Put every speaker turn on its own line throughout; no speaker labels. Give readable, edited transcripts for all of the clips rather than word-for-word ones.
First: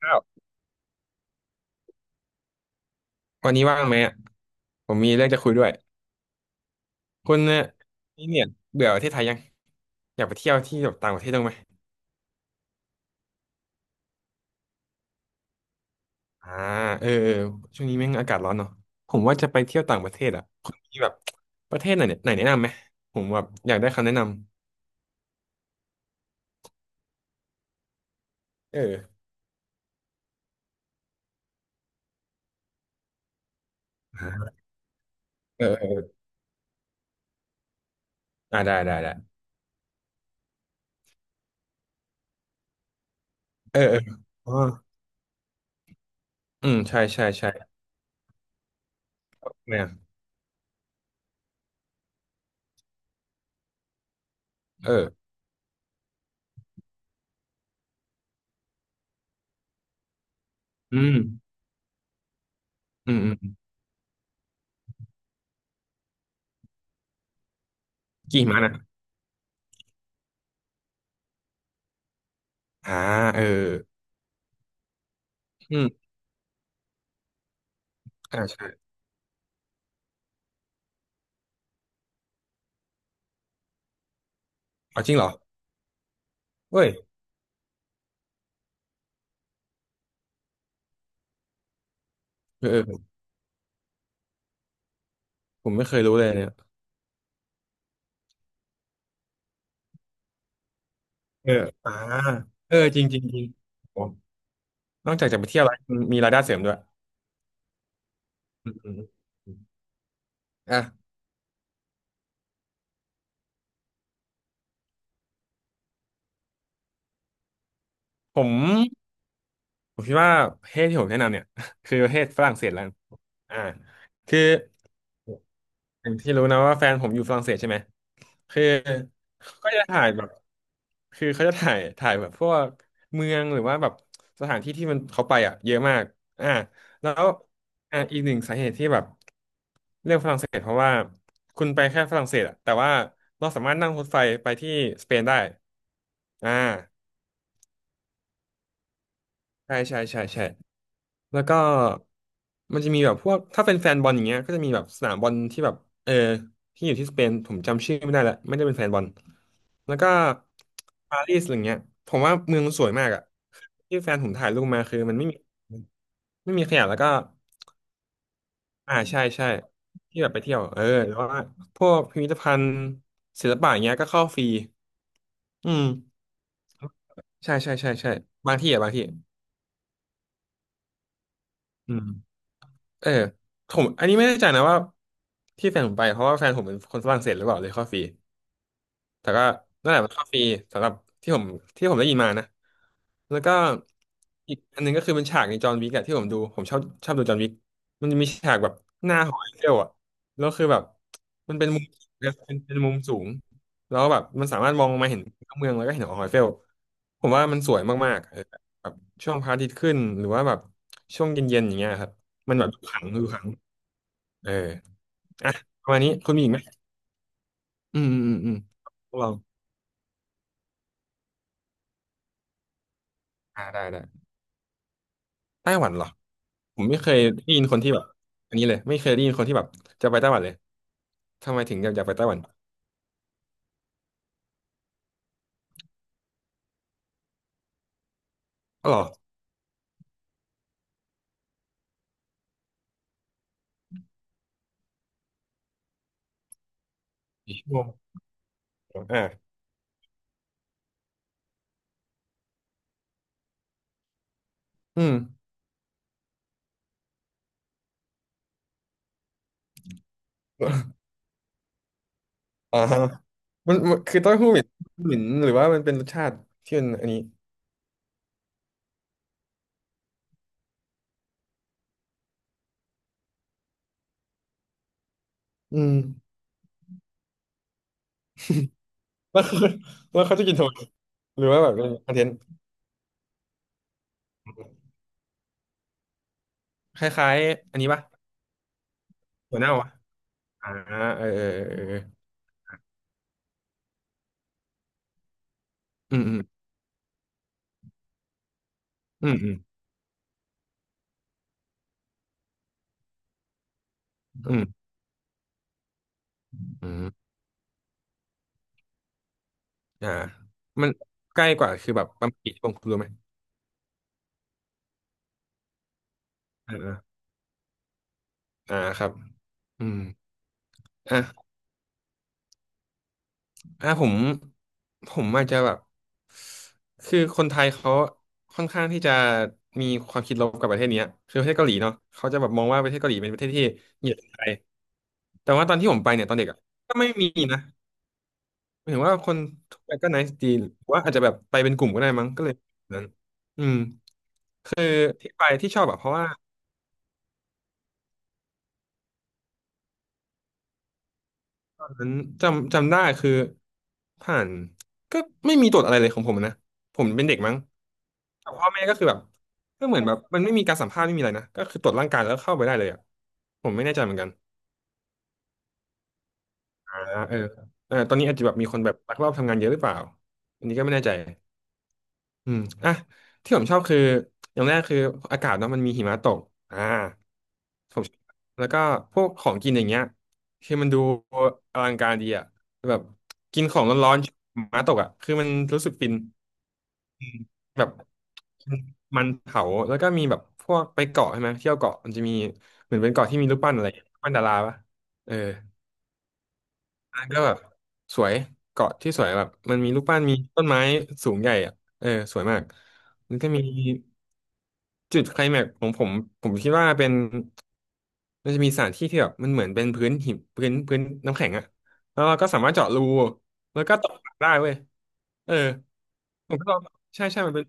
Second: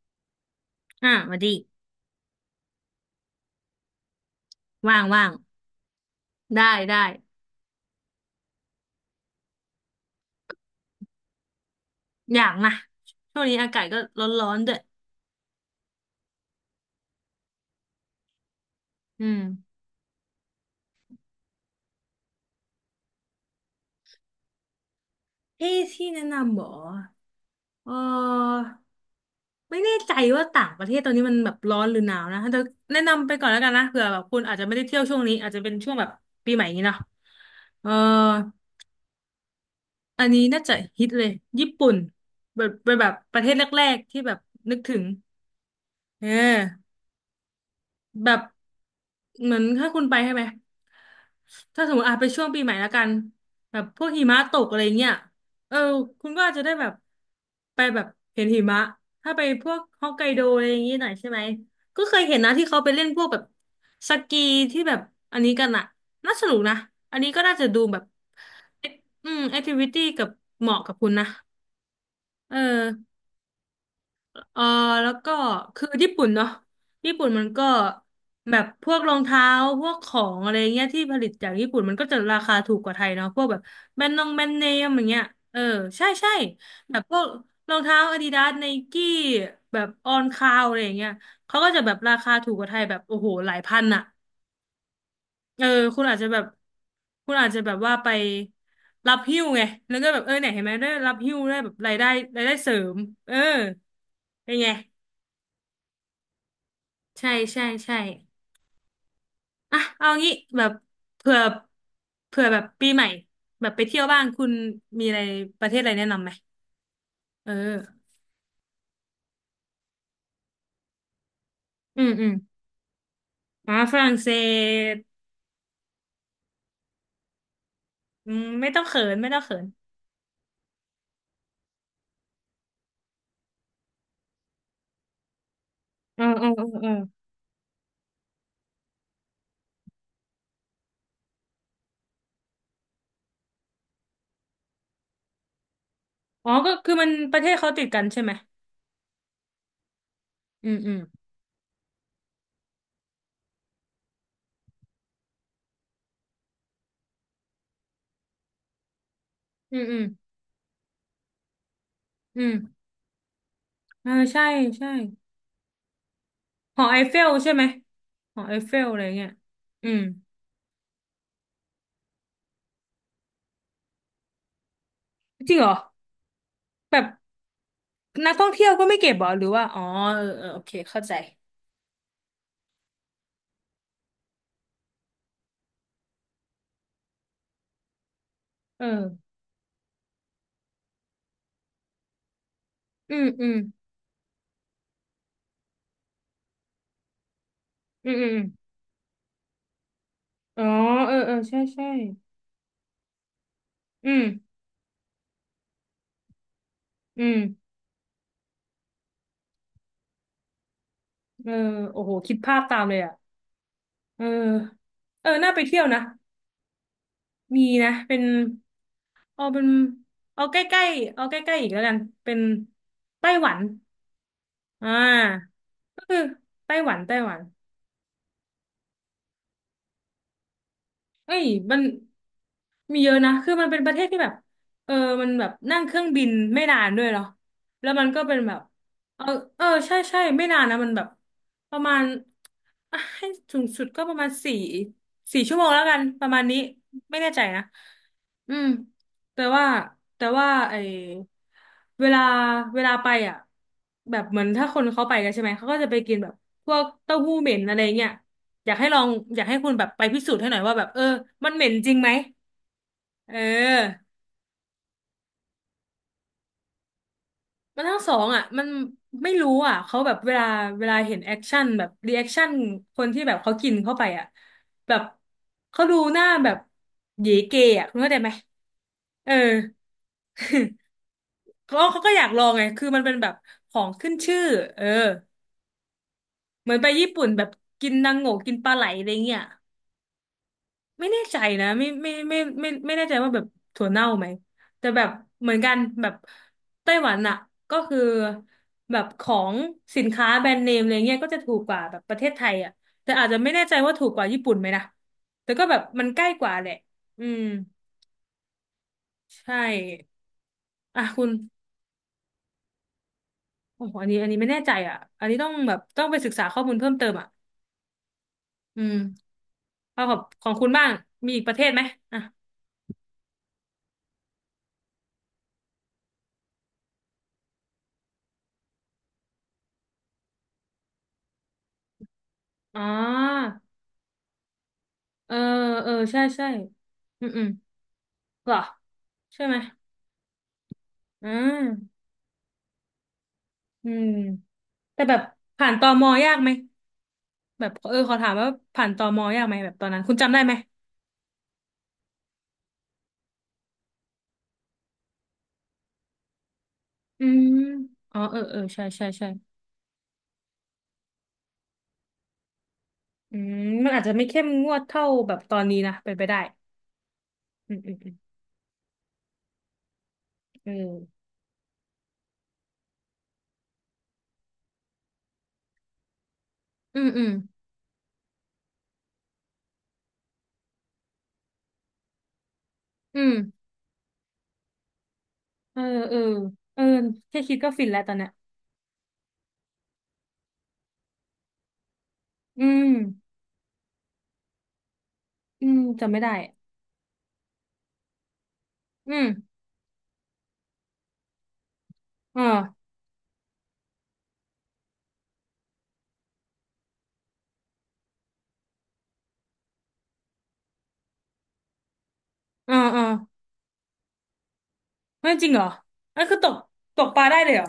ข้าว
อ่ะมาดิ
วันนี้ว่างไหมอะผม
ว่าง
มี
ว่า
เรื่อ
ง
งจะคุยด้วย
ได้ได้
คุณเนี่ยนี่เนี่ยเบื่อประเทศไทยยังอยากไปเที่ยวที่แบบต่างประเทศบ้างไหม
อยากนะช่วงนี้อากาศก็ร้อนร้อนด้วย
อ่าเออเออช่วงนี้แม่งอากาศร้อนเนาะผม
อื
ว่า
ม
จะไปเที่ยวต่างประเทศอ่ะคุณมีแบบประเทศไหนเนี่ยไหนแนะนำไหมผมแบบอยากได้คำแนะน
เอ๊ะที่แนะนำเหรอเออ
ำเออ
ไม่แน่ใจว่าต่างประเทศตอนนี้มันแบบร้อนหรือหนาวนะแต่แนะนำไปก่อนแล้วกันนะเผื่อแบ
อ่
บคุณ
า
อาจจะไม่ได้เที่ยวช่วงนี้อาจจะ
เออ
เป็น
เออ
ช่วงแบบปีใหม่อย่างนี้เนาะเออ
อ่าได้ได้ได้
อันนี้น่าจะฮิตเลยญี่ปุ่นแบบเป็นแบบประเทศแร
เออเอ
ก
อ
ๆที่แบบ
อ๋อ
นึกถึงเออ
อืมใช่ใช่ใช่
แบบเหมือน
แม่
ถ้า
ง
คุณไปใช่ไหมถ้าสมมติอาไปช่วงปีใหม่แล้วกันแบบพวกหิมะตกอะไร
เออ
เงี้ยเออคุณก็อาจจะได้แบบไปแบบเห็นหิมะถ้าไปพวกฮอกไกโดอะไรอย่างงี้
อื
หน่อย
ม
ใช่ไหมก็เคยเห็นนะที่เขาไปเล่น
อื
พ
ม
วก
อื
แบบ
ม
สกีที่แบบอันนี้กันอะน่าสนุกนะอันนี้ก็น่าจะดูแบบ
กี่หิมะนะ
อืมแอคทิวิตี้กับเหมาะกับคุณนะเออ
อ่าเออ
เออแล้วก็
อื
คือ
ม
ญี่ปุ่นเนาะญี่ปุ่นมันก็
อ่า
แบบพ
ใช่
วกรองเท้าพวกของอะไรเงี้ยที่ผลิตจากญี่ปุ่นมันก็จะราคาถูกกว่าไทยเนาะพวกแบบแบรนด์นงแบรนด์เนมอ
เอา
ย่าง
จริง
เงี้ย
เหรอ
เออใช่ใช่
เว้ย
แบบพวกรองเท้าอาดิดาสไนกี้แบบออนคาวอะไรอย่างเงี้ยเขาก็จะแบบราคาถูกก
เอ
ว่า
อ
ไทย
เอ
แบบ
อ
โอ้โหหลายพันอะเอ
ผ
อ
มไม่เค
คุ
ย
ณ
รู้
อาจ
เล
จะ
ย
แบบ
เนี่ย
คุณอาจจะแบบว่าไปรับหิ้วไงแล้วก็แบบเออเนี่ยเห็นไหมได้รับหิ้ว
เออ
ได้แบบ
อ่า
รายได้รายได้เส
เอ
ริ
อ
ม
จริงจริง
เออ
จริงผม
เป็นไง
นอกจากจะไปเที่ยวแล้วมีรายได้เสริมด้วย
ใช่ใช่ใช่
อืมอืมอืม
อ่ะเอางี้แบบ
อ่ะ
เผื่อเผื่อแบบปีใหม่แบบไปเที่ยวบ้างคุณมีอะไรประเทศอะไรแนะนำไหมเออ
ผมผมคิดว่าประเทศที่ผมแนะนำเนี่ย คือ
อื
ป
ม
ระเท
อื
ศ
ม
ฝรั่งเศสแล้วกันอ่า
อ่าฝรั่งเศ
คือ
ส
อย่างที่รู้นะว่าแฟนผมอยู่ฝรั่งเศสใช่ไหม
อืม
คือ
ไม่ต้องเขินไม่ต้องเขิ
เขา
น
ก็จะถ่ายแบบคือเขาจะถ่ายแบบพวกเมืองหรือว่าแบบสถานที่ที่มันเขาไปอ่ะเยอะมาก
เออเออ
อ่า
เออเออ
แล้วอ่าอีกหนึ่งสาเหตุที่แบบเลือกฝรั่งเศสเพราะว่าคุณไปแค่ฝรั่งเศสอ่ะแต่ว่าเราสามารถนั่งรถไฟไปที่สเปนได้
อ๋อ
อ่า
ก็คือมันประเทศเขาติดกันใช่ไหม
ใช่ใช่ใช่ใช่
อืมอืม
แล้วก็มันจะมีแบบพวกถ้าเป็นแฟนบอลอย่างเงี้ยก็จะมีแบบสนามบอลที่แบบเออที่อยู่ที่สเปนผมจำชื่อไม่ได้ละไม่ได้เป็นแฟนบอล
อืม
แล้
อื
ว
ม
ก็ปารีสอะไรเงี้ยผมว่า
อืม
เมืองมันสวยมากอะที่
เอ
แฟ
อ
นผม
ใช่
ถ่ายรูปมา
ใช่
คือมันไม่มีไม่มีข
หอ
ยะ
ไอ
แล้วก็
เฟลใช่ไหมหอไอเฟล
อ่า
อะไร
ใช่
เงี้ย
ใช่
อืม
ที่แบบไปเที่ยวเออแล้วว่าพวกพิพิธภัณฑ์ศิลปะอย่างเงี้ยก็เข้าฟรี
จริงเหร
อื
อ
ม
แบบ
ใช่ใช่ใช่ใช่
นักท่อง
บาง
เที่ย
ที่
ว
อะ
ก็
บาง
ไม่
ที่
เก็บเหรอหรือว่าอ๋อเออเออโอเคเข้าใจ
อืม เออผมอันนี้ไม่แน่ใจนะว่าที่แฟนผมไปเพราะว่าแฟนผมเป็นคนฝรั่งเศสหรือเปล่าเลยเข้าฟรี
เออ
แต่ก็นั่นแหละมันเข้าฟรีสำหรับที่ผมที่ผมได้ยินมานะ
อืม
แล้ว
อื
ก็
ม
อีกอันหนึงก็คือเป็นฉากในจอห์นวิกอะที่ผมดูผมชอบชอบดูจอห์นวิกมั
อื
น
ม
จะ
อื
มี
ม
ฉากแบบหน้าหอไอเฟลอะแล้ว
อ๋
คื
อ
อแบบ
เออเออ
มัน
ใช่
เป็นมุ
ใช่
มเเป็นมุมสูงแล้ว
อื
แบ
ม
บมันสามารถมองลงมาเห็นเมืองแล้วก็เห็นหอไอเฟล
อื
ผม
ม
ว่ามันสวยมากๆเออแบบช่วงพระอาทิตย์ขึ้นหรือว่าแบบช่วง
เออ
เย็นๆอย่างเงี้ย
โอ้
ครั
โห
บ
คิด
มั
ภา
น
พ
แบบ
ตา
ดู
ม
ข
เล
ลั
ย
ง
อ่ะ
ดูขลัง
เออ
เออ
เออ
อ่ะ
น่าไปเที่ย
ป
ว
ระมาณ
นะ
นี้คุณมีอีกไหม
มีนะ
อืม
เป็น
อืมอืมพวกเรา
เอาเป็นเอาใกล้ๆเอาใกล้ๆอีกแล้วกันเป็นไต้หวัน
อ่าได้ได้
อ่า
ไต้หวันเห
ก็
รอ
คือไต้
ผม
หวั
ไม่
น
เค
ไต้
ย
หวัน
ได้ยินคนที่แบบอันนี้เลยไม่เคยได้ยินคนที่แบบจะไปไต้หวันเลย
เอ้ย
ทำไมถึ
มั
ง
น
อยากไปไต้หวัน
มีเยอะนะคือมันเป็นประเทศที่แบบเออมันแบบนั่งเครื่องบินไม่นานด้วยเหรอแล้วมันก็เป็นแบบ
อ๋อเหรอ
เออเออใช่ใช่ไม่นานนะมันแบบประมาณอ่ะให้สูงสุดก็ประมาณสี่สี่ชั่วโมงแล้วกันประมาณนี้ไม่แน่ใจ
อีก
นะ
ชั่วโมง
อืม
อ
แต่
่า
ว่าแต่ว่าไอเวลาเวลาไปอ่ะแบบเหมือนถ้าคน
อื
เขาไป
ม
กันใช่ไหมเขาก็จะไปกินแบบพวกเต้าหู้เหม็นอะไรเงี้ย อยากให้ลองอยากให้คุณแบบไปพิสูจน์ให้หน่อยว่าแบบเออมันเหม็นจริงไหม
อ่าฮะ
เ
มันมั
ออ
นคือเต้าหู้เหม็นเหม็นหรือว่ามันเป็นรสชาติที่มันอันนี้
มันทั้งสองอ่ะมันไม่รู้อ่ะเขาแบบเวลาเห็นแอคชั่นแบบรีแอคชั่นคนที่แบบเขากินเข้าไปอ่ะแบบ
อื
เขา
ม
ดูหน้าแบบเหยเกอ่ะคุณเข้าใจไหมเออ
แล้วเขาแล้วเขาจะกินทำไม หรือว่าแบบ
เขา
เป็น
เขา
คอ
ก็
น
อ
เท
ยา
น
ก
ต์
ลองไงคือมันเป็นแบบของขึ้นชื่อเออเหมือนไป
ค
ญี่ปุ่น
ล้าย
แบบ
ๆอันนี้
กิน
ปะ
นางโงกินปลาไหลอะไรเงี้ย
หัวเน่าวะอ่า
ไม่แน่
เออ
ใจ
เออ
นะ
เออเออ
ไม่แน่ใจว่าแบบถั่วเน่าไหมแต่แบบเหมือนกันแบบ
อืมอืม
ไต้หวันอะก็คือแบบข
อื
อ
มอื
ง
ม
สินค้าแบรนด์เนมอะไรเงี้ยก็จะถูกกว่าแบบประเทศไทยอะแต่อาจจะไม่แน่ใจว่าถูกกว่าญี่ปุ่น
อืม
ไหมนะแต่ก็แบบมันใกล้กว่าแหละ
อืม
อืมใช่
อ่ามัน
อ่ะคุณ
ใกล้กว่าคือแบบประมาณกี่ชั่วโมงคุณรู้ไหม
โอ้โหอันนี้ไม่แน่ใจอ่ะอันนี้ต้องแบบต้องไปศึกษาข้อมูลเพิ่ม
อ่า
เติมอ่ะ
อ่า
อืม
ครับอืม
เอาของคุณบ้างมีอีก
อ่ะ
ประเทศไหมอ่ะ
อ่ะผมอาจจะแบบคือคนไทยเขาค่อนข้างที่จะมีความคิดลบกับประเทศเนี้ยคือประเทศเกาหลีเนาะเขาจะแบบมอง
อ๋
ว่า
อ
ประเทศเกาหลีเป็นประเทศที่เหยียดคนไทย
เออ
แต่ว่าตอนที่
เออ
ผมไป
ใช่
เนี่ยตอนเด็
ใช่
กอะก็ไม่
อื
มี
มอืม
นะ
เหรอ
หมายถึงว่าคน
ใช่ไหม
ทุกวไปก็ nice ดีหรือว่าอาจจะ
อื
แบบไป
ม
เป็นกลุ่มก็ได้มั้งก็เลยแบบนั้นอืม
อืม
คือ
แต่แบบ
ที่ไป
ผ่า
ที่
น
ช
ต
อบอะ
ม
เพราะว่า
ยากไหมแบบเออขอถามว่าผ่านตมยากไหมแบบตอนนั้นคุณจำได้ไหม
นั้นจำได้คือผ่านก็ไม่มีตรวจอะไรเลยของผมนะผมเป็
อื
นเด็ก
ม
มั้ง
อ๋อเออ
แต่
เออ
พ่อแม่
ใช่
ก็คื
ใช่
อแบบ
ใช่
ก็เหมือนแบบมันไม่มีการสัมภาษณ์ไม่มีอะไรนะก็คือตรวจร่างกายแล้วเข้าไปได้เลยอ่ะ
อืม
ผมไม่
มั
แน่
นอา
ใจ
จ
เห
จะ
มือน
ไม่
กัน
เข้มงวดเท่าแบบตอนนี้นะเป็นไปได้
อ่าเออ
อืมอื
เอ
ม
อ
อื
ตอ
ม
นนี้อาจจะแบบมีคนแบบลักลอบทำงานเยอะหรือเปล่าอัน
เออ
นี้ก็ไม่แน่ใจ อืมอ่ะที่ผมชอบคืออย่างแรกคืออากาศเนาะมันมีหิมะตกอ่า
อืมอืม
ผมชอบแล้วก็พวกของกินอย่างเงี้ยคือมันดูอลังการดีอ่ะแบบ
อืม
กินของร้อนๆหิมะตกอ่ะคือมัน
เอ
รู้
อ
สึกฟิน
เออเออ
อืม
แค่คิดก็
แบ
ฟิน
บ
แล้วตอนเนี้ย
มันเผาแล้วก็มีแบบพวกไปเกาะใช่ไหมเที่ยวเกาะมันจะมี
อืม
เหมือนเป็นเกาะที่มีรูปปั้นอะไรรูปปั้นดาราปะเออ
อืมจำไม่ได้
อันนั้นก็แบบสวยเกาะที่
อื
ส
ม
วยแบบมันมีรูปปั้นมีต้นไม้สูงใหญ่อ่ะเออส
อ
วยมาก
่า
มันก็มี จุดไคลแม็กซ์ของผมผมคิดว่าเป็นมันจะมีสถานที่ที่แบบมันเหมือนเป็นพื้นหินพื้นน้ำแข็งอะแล้วเราก็สามาร
อ่า
ถเจาะรู
อ่า
แล้วก็ตกปลาได้เว้ย
ไม่จริ
เอ
ง
อ
เหรออันคือต
ผ
ก
มก็ลอง
ตกป
ใช่
ลาได้
ใช่
เล
มั
ย
น
เห
เป็
ร
น
อ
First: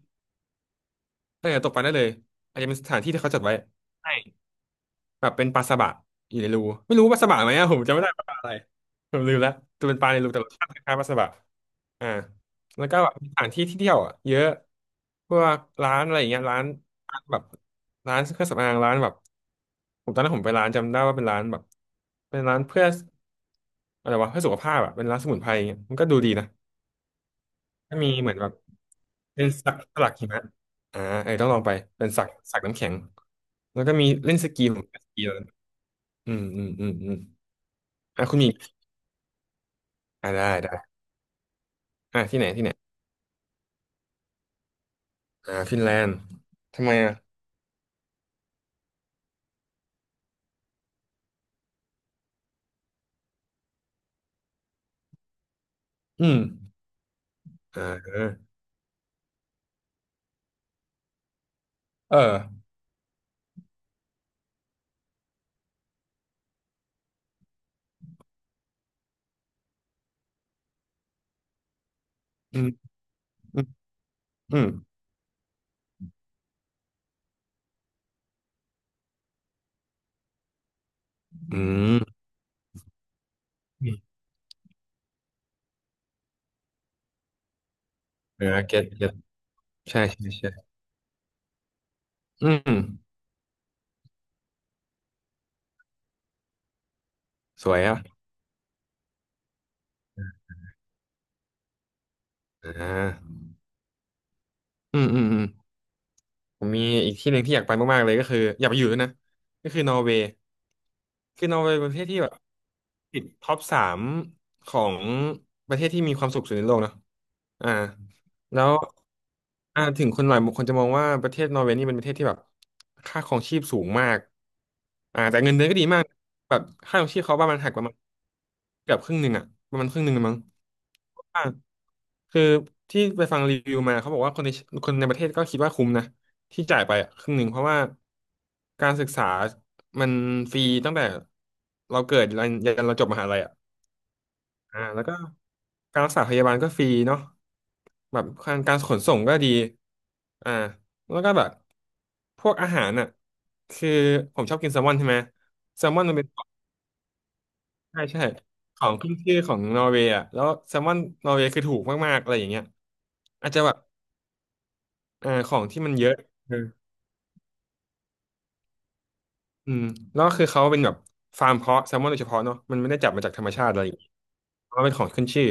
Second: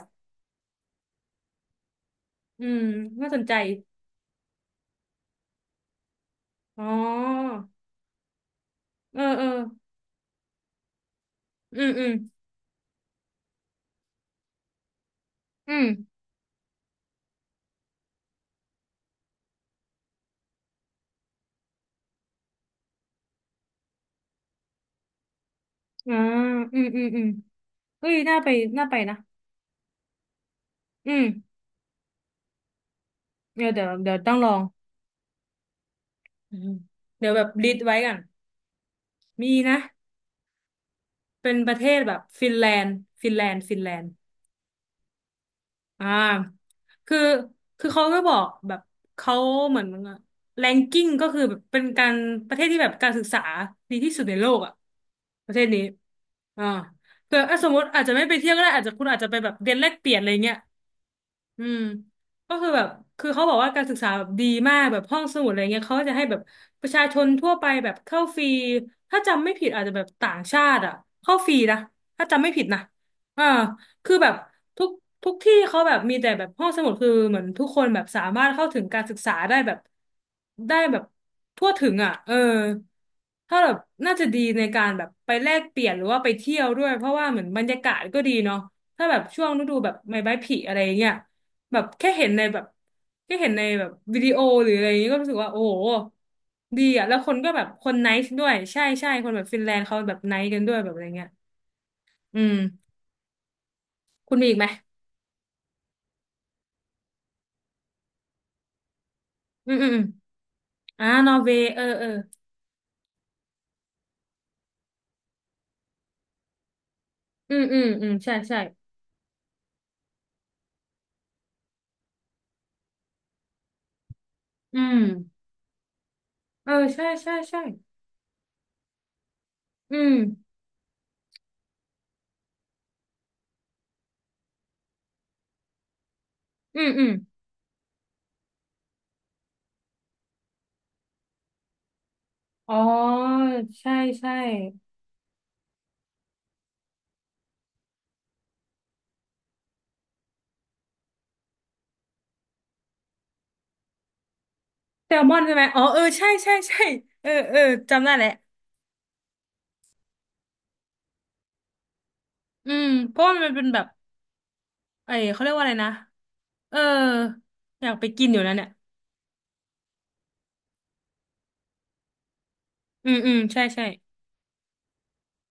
เออตกปลาได้เลยอาจ
อื
จะเป็น
ม
สถานที่ที่
น่า
เขา
ส
จั
น
ด
ใจ
ไว้ใช่ แบบเป็นปลาสบะอยู่ในรู
อ๋อ
ไม่รู้ปลาสบะไหมอะผมจำไม่ได้ปลาอะไรผ
เอ
ม
อ
ลืม
เออ
แล้วจะเป็นปลาในรูแต่รสชาติคล้ายๆปลาสบะ
อืมอื
อ่า
ม
แล้วก็แบบมีสถานที่ที่เที่ยวอะเยอะพวก
อืม
ร้านอะไรอย่างเงี้ยร้านแบบร้านเครื่องสำอางร้านแบบผมตอนนั้นผมไปร้านจำได้ว่าเป็นร้านแบบเป็นร้านเพื่ออะไรวะเพื่อสุขภาพอะเป็นร้านสมุนไพรอย่างเงี้ยมันก็
อ่า
ดูดีนะ
อืมอืมอืม
ก็
เฮ้
มี
ย
เหมือ
น่า
นแบ
ไป
บ
น่าไปนะ
เป็นสักสลักหิมะอ่า
อืม
เออต้องลองไปเป็นสักน้ำแข็ง
เดี๋ยว
แล้
เดี๋
ว
ยว
ก็มี
เดี๋ยวต้อ
เล่
ง
น
ล
ส
อง
กีผมเล่นสกี อืม
อื
อื
ม
มอืมอืม
เดี๋ยวแบบลิสต์ไว้ก่อน
อ่ะคุณมี
มีนะ
อ่ะได้ได้
เป็นประเทศแบบ
อ่ะที่ไหน
ฟิน
ที่
แล
ไหน
นด์ฟินแลนด์ฟินแลนด์
อ่าฟินแล
อ่
นด์
า
ทำไมอ่ะ
คือ คือเขาก็บอกแบบเขาเหมือนแรงกิ้งก็คือแบบเป็นการประเทศที่แบบการศึกษาดีที่สุดในโลกอ่ะประเทศนี้
อืม
อ่าเผื่ออ่ะสมม
อ่
ติอาจจะไม่ไปเที่
า
ยวก็ได้อาจจะคุณอาจจะไปแบบเรียนแลกเปลี่ยนอะไรเงี้ย อืม
เออ
ก็คือแบบคือเขาบอกว่าการศึกษาแบบดีมากแบบห้องสมุดอะไรเงี้ยเขาก็จะให้แบบประชาชนทั่วไปแบบเข้าฟรีถ้าจำไม่ผิดอาจจะแบบต่างชาติอ่ะเข้าฟรีนะถ้าจำไม่
อื
ผิด
ม
นะอ่า
อืม
คือแบบ
อืม
ทุกทุกที่เขาแบบมีแต่แบบห้องสมุดคือเหมือนทุกคนแบบสามารถเข้าถึงการศึกษาได้แบบได้แบบทั่วถึงอ่ะเออถ้าแบบ
อื
น่า
ม
จะดีในการแบบไปแลกเปลี่ยนหรือว่าไปเที่ยวด้วยเพราะว่าเหมือนบรรยากาศก็ดี
เออ
เนาะ
เก็ต
ถ้า
เก็ต
แบบช่วงฤดูแบบ
ใช่
ใบ
ใช่
ไม้ผลิ
ใช่
อะไรเงี้ย แบบแค่เห็นใน
อื
แบบ
ม
แค่เห็นในแบบวิดีโอหรืออะไรอย่างนี้ก็รู้สึกว่าโอ้โหดีอ่ะแล้วคนก็แบ
ส
บ
วย
คน
อ่ะ
ไนซ์ด้วยใช่ใช่คนแบบฟินแลนด์เขาแบบไนซ์กันด้วยแบบอะไรเงี้ยอืม
อ่า
คุณมีอีกไหม
อืมอืมอืมผมมีอีกที่หนึ่งที่อยากไปมากๆเลยก็คืออยากไปอยู่ด้วยนะก็
อืม
คือ
อืม
นอ
อ
ร์
ม
เวย์
อ่านอร์
คือ
เว
นอร์
ย์
เว
เอ
ย์
อ
เป็นประเท
เอ
ศ
อ
ที่แบบ ติดท็อปสามของประเทศที่มีความสุขสุดในโลกเนอะ
อืม
อ่า
อืมอืมใช่ใช่
แล้วอ่าถึงคนหลายคนจะมองว่าประเทศนอร์เวย์นี่เป็นประเทศที่แบบค่าครองชีพสูงมาก
อืม
อ่าแต่เงินเดือนก็ดีมากแบบ
เออ
ค่าค
ใช่
รองชีพ
ใช่
เขาประมา
ใช่
นหักประมาณเกือบครึ่งหนึ่งอะประมาณค
อื
รึ่งหนึ่
ม
งเลยมั้งอ่าคือที่ไปฟังรีวิวมาเขาบอกว่าคนในประเทศก็คิดว่าคุ้มนะ ที่
อื
จ่าย
ม
ไป
อืม
อะครึ่งหนึ่งเพราะว่าการศึกษามันฟรีตั้งแต่เราเกิดยันยั
อ๋
นเราจบม
อ
หาลัยอ่ะ
ใช่ใช่
อ่าแล้วก็การรักษาพยาบาลก็ฟรีเนาะแบบการขนส่งก็ดีอ่าแล้วก็แบบพวกอาหารอ่ะคือผมชอบกินแซลมอนใช่
แซ
ไหม
ลมอนใช่ไหมอ๋อ
แซล
เอ
มอ
อ
นมันเป็
ใช่
นของ
ใช่ใช่เออเออ
ใช่
จำได้
ใช่
แหละ
ของขึ้นชื่อของนอร์เวย์อ่ะแล้วแซลมอนนอร์เวย์คือถูกมากๆอะไรอย่างเงี้ย
อืมเพราะว่ามั
อาจ
น
จะ
เป็น
แบ
แบ
บ
บไอ้
อ่า
เขาเรี
ข
ยก
อ
ว่า
ง
อะไร
ที่
นะ
มันเยอะ
เอออยากไปกินอยู่นะเนี่ย
อืมแล้วก็คือเขาเป็นแบบฟาร์มเพาะแซลมอนโดยเฉพาะเนาะมันไม่ได้จั
อื
บ
ม
มาจา
อื
ก
ม
ธรรม
ใช่
ชาติอะ
ใช่
ไรอย่างเงี้ยเพราะว่าเป็นของขึ้นชื่อ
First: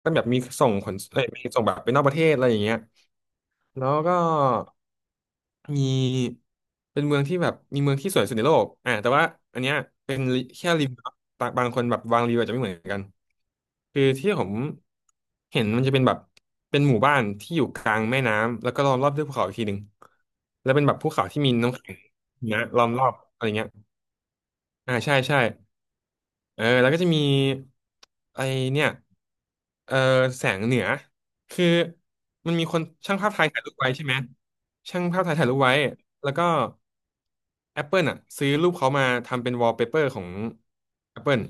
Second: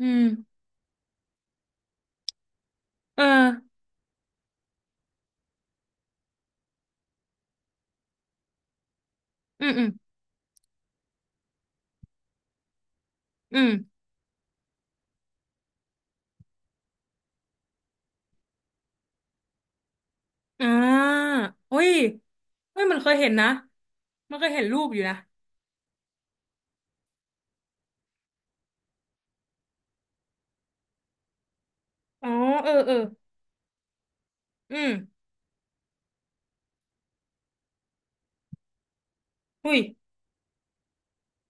อื
ก็แบบมี
ม
ส่งขนเอ้ยมีส่งแบบไปนอกประเทศอะไรอย่างเงี้ย
เออ
แล้วก็มีเป็นเมืองที่แบบมีเมืองที่สวยสุดในโลกอ่าแต่ว่าอัน
อืม
เนี้ย
อืม
เป็นลิแค่รีวิวบางคนแบบวางรีวิวอาจจะไม่เหมือนกัน
อืม
คือที่ผมเห็นมันจะเป็นแบบเป็นหมู่บ้านที่อยู่กลางแม่น้ำแล้วก็ล้อมรอบด้วยภูเขาอีกทีหนึ่ง
อ่
แล้วเป็นแบบภู
า
เขาที่มีน้ำ
อุ้ย
แข็งนะ
เฮ้
ล้
ย
อม
มัน
รอ
เคย
บ
เห็น
อะไร
นะ
เงี้ย
มันเคยเห็นรูป
อ่า
อยู่
ใช่
นะ
ใช่เออแล้วก็จะมีไอเนี่ยเออแสงเหนือคือ
อ๋อ
มันมี
เออ
คน
เออ
ช่างภาพไทยถ่ายรูปไว้ใช่ไหม
อืม
ช่างภาพไทยถ่ายรูปไว้แล้วก็ Apple อ่ะซื้อรูปเขามาทำเป็นวอ
อุ้
ล
ย
เปเปอร์ของ Apple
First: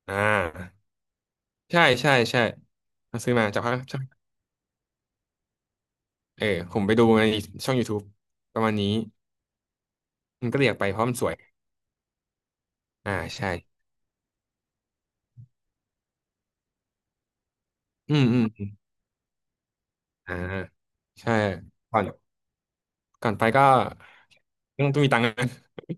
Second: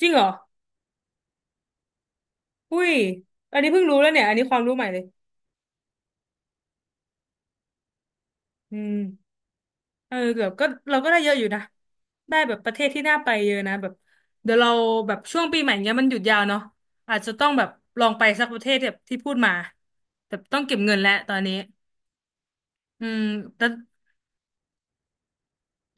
จริง
อ่า
เหรอ
ใช่ใช่ใช่
อุ้ย
เขาซื้อมา
อั
จา
น
ก
นี้
ภาพ
เพิ่งรู้
ช่าง
แล้วเนี่ย อันนี้ความรู้ใหม่เลย
เออผมไปดูในช่อง YouTube ประมาณ
อื
นี้
มเออเกือ
มัน
บ
ก็
ก็
เรียกไป
เรา
เพราะ
ก็
มัน
ได้
ส
เย
วย
อะอยู่นะ ได้แบบประเทศที่
อ่า
น่าไป
ใช่
เยอะนะแบบเดี๋ยวเราแบบช่วงปีใหม่เนี้ยมันหยุดยาวเนาะอาจจะต้องแบบลอง
อื
ไป
มอื
สั
ม
กป
อ
ระเท
ม
ศแบบที่พูดมา
อ่า
แต่ต้องเก็บเงินแล้วต
ใช่
อนนี้
ก่อน
อืม
ก่อนไปก็
แต่
ต้องมีตังค์ นะ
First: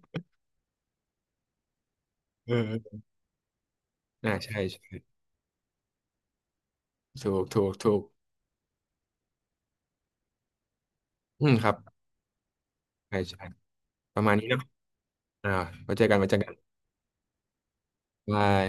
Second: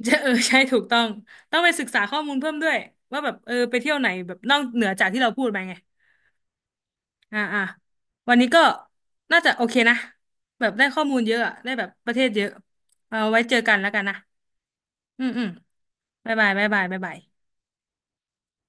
จะเออใช่ถูกต้องต้องไปศึกษาข้อมูลเพิ่มด้วย
เออ
ว่าแบบเออไปเที่ยวไหนแบ
น่า
บนอ
ใช่
กเหนือ
ใช่
จากที่เราพูดไปไง
ถู
อ่า
ก
อ่า
ถูกถูก
วันนี้ก็น่าจะโอเคนะแบบได้ข้อมูลเยอะ
อื
อะ
มค
ได้
รับ
แบบประเทศเยอะ
ใช่
เอาไว้
ใช่
เจอกันแล้วกัน
ป
นะ
ระมาณนี้เนอะ
อืมอืม
อ่าไว้เจอกันไว้
บ๊า
เจ
ย
อ
บา
กั
ย
น
บ๊ายบายบ๊ายบาย
บาย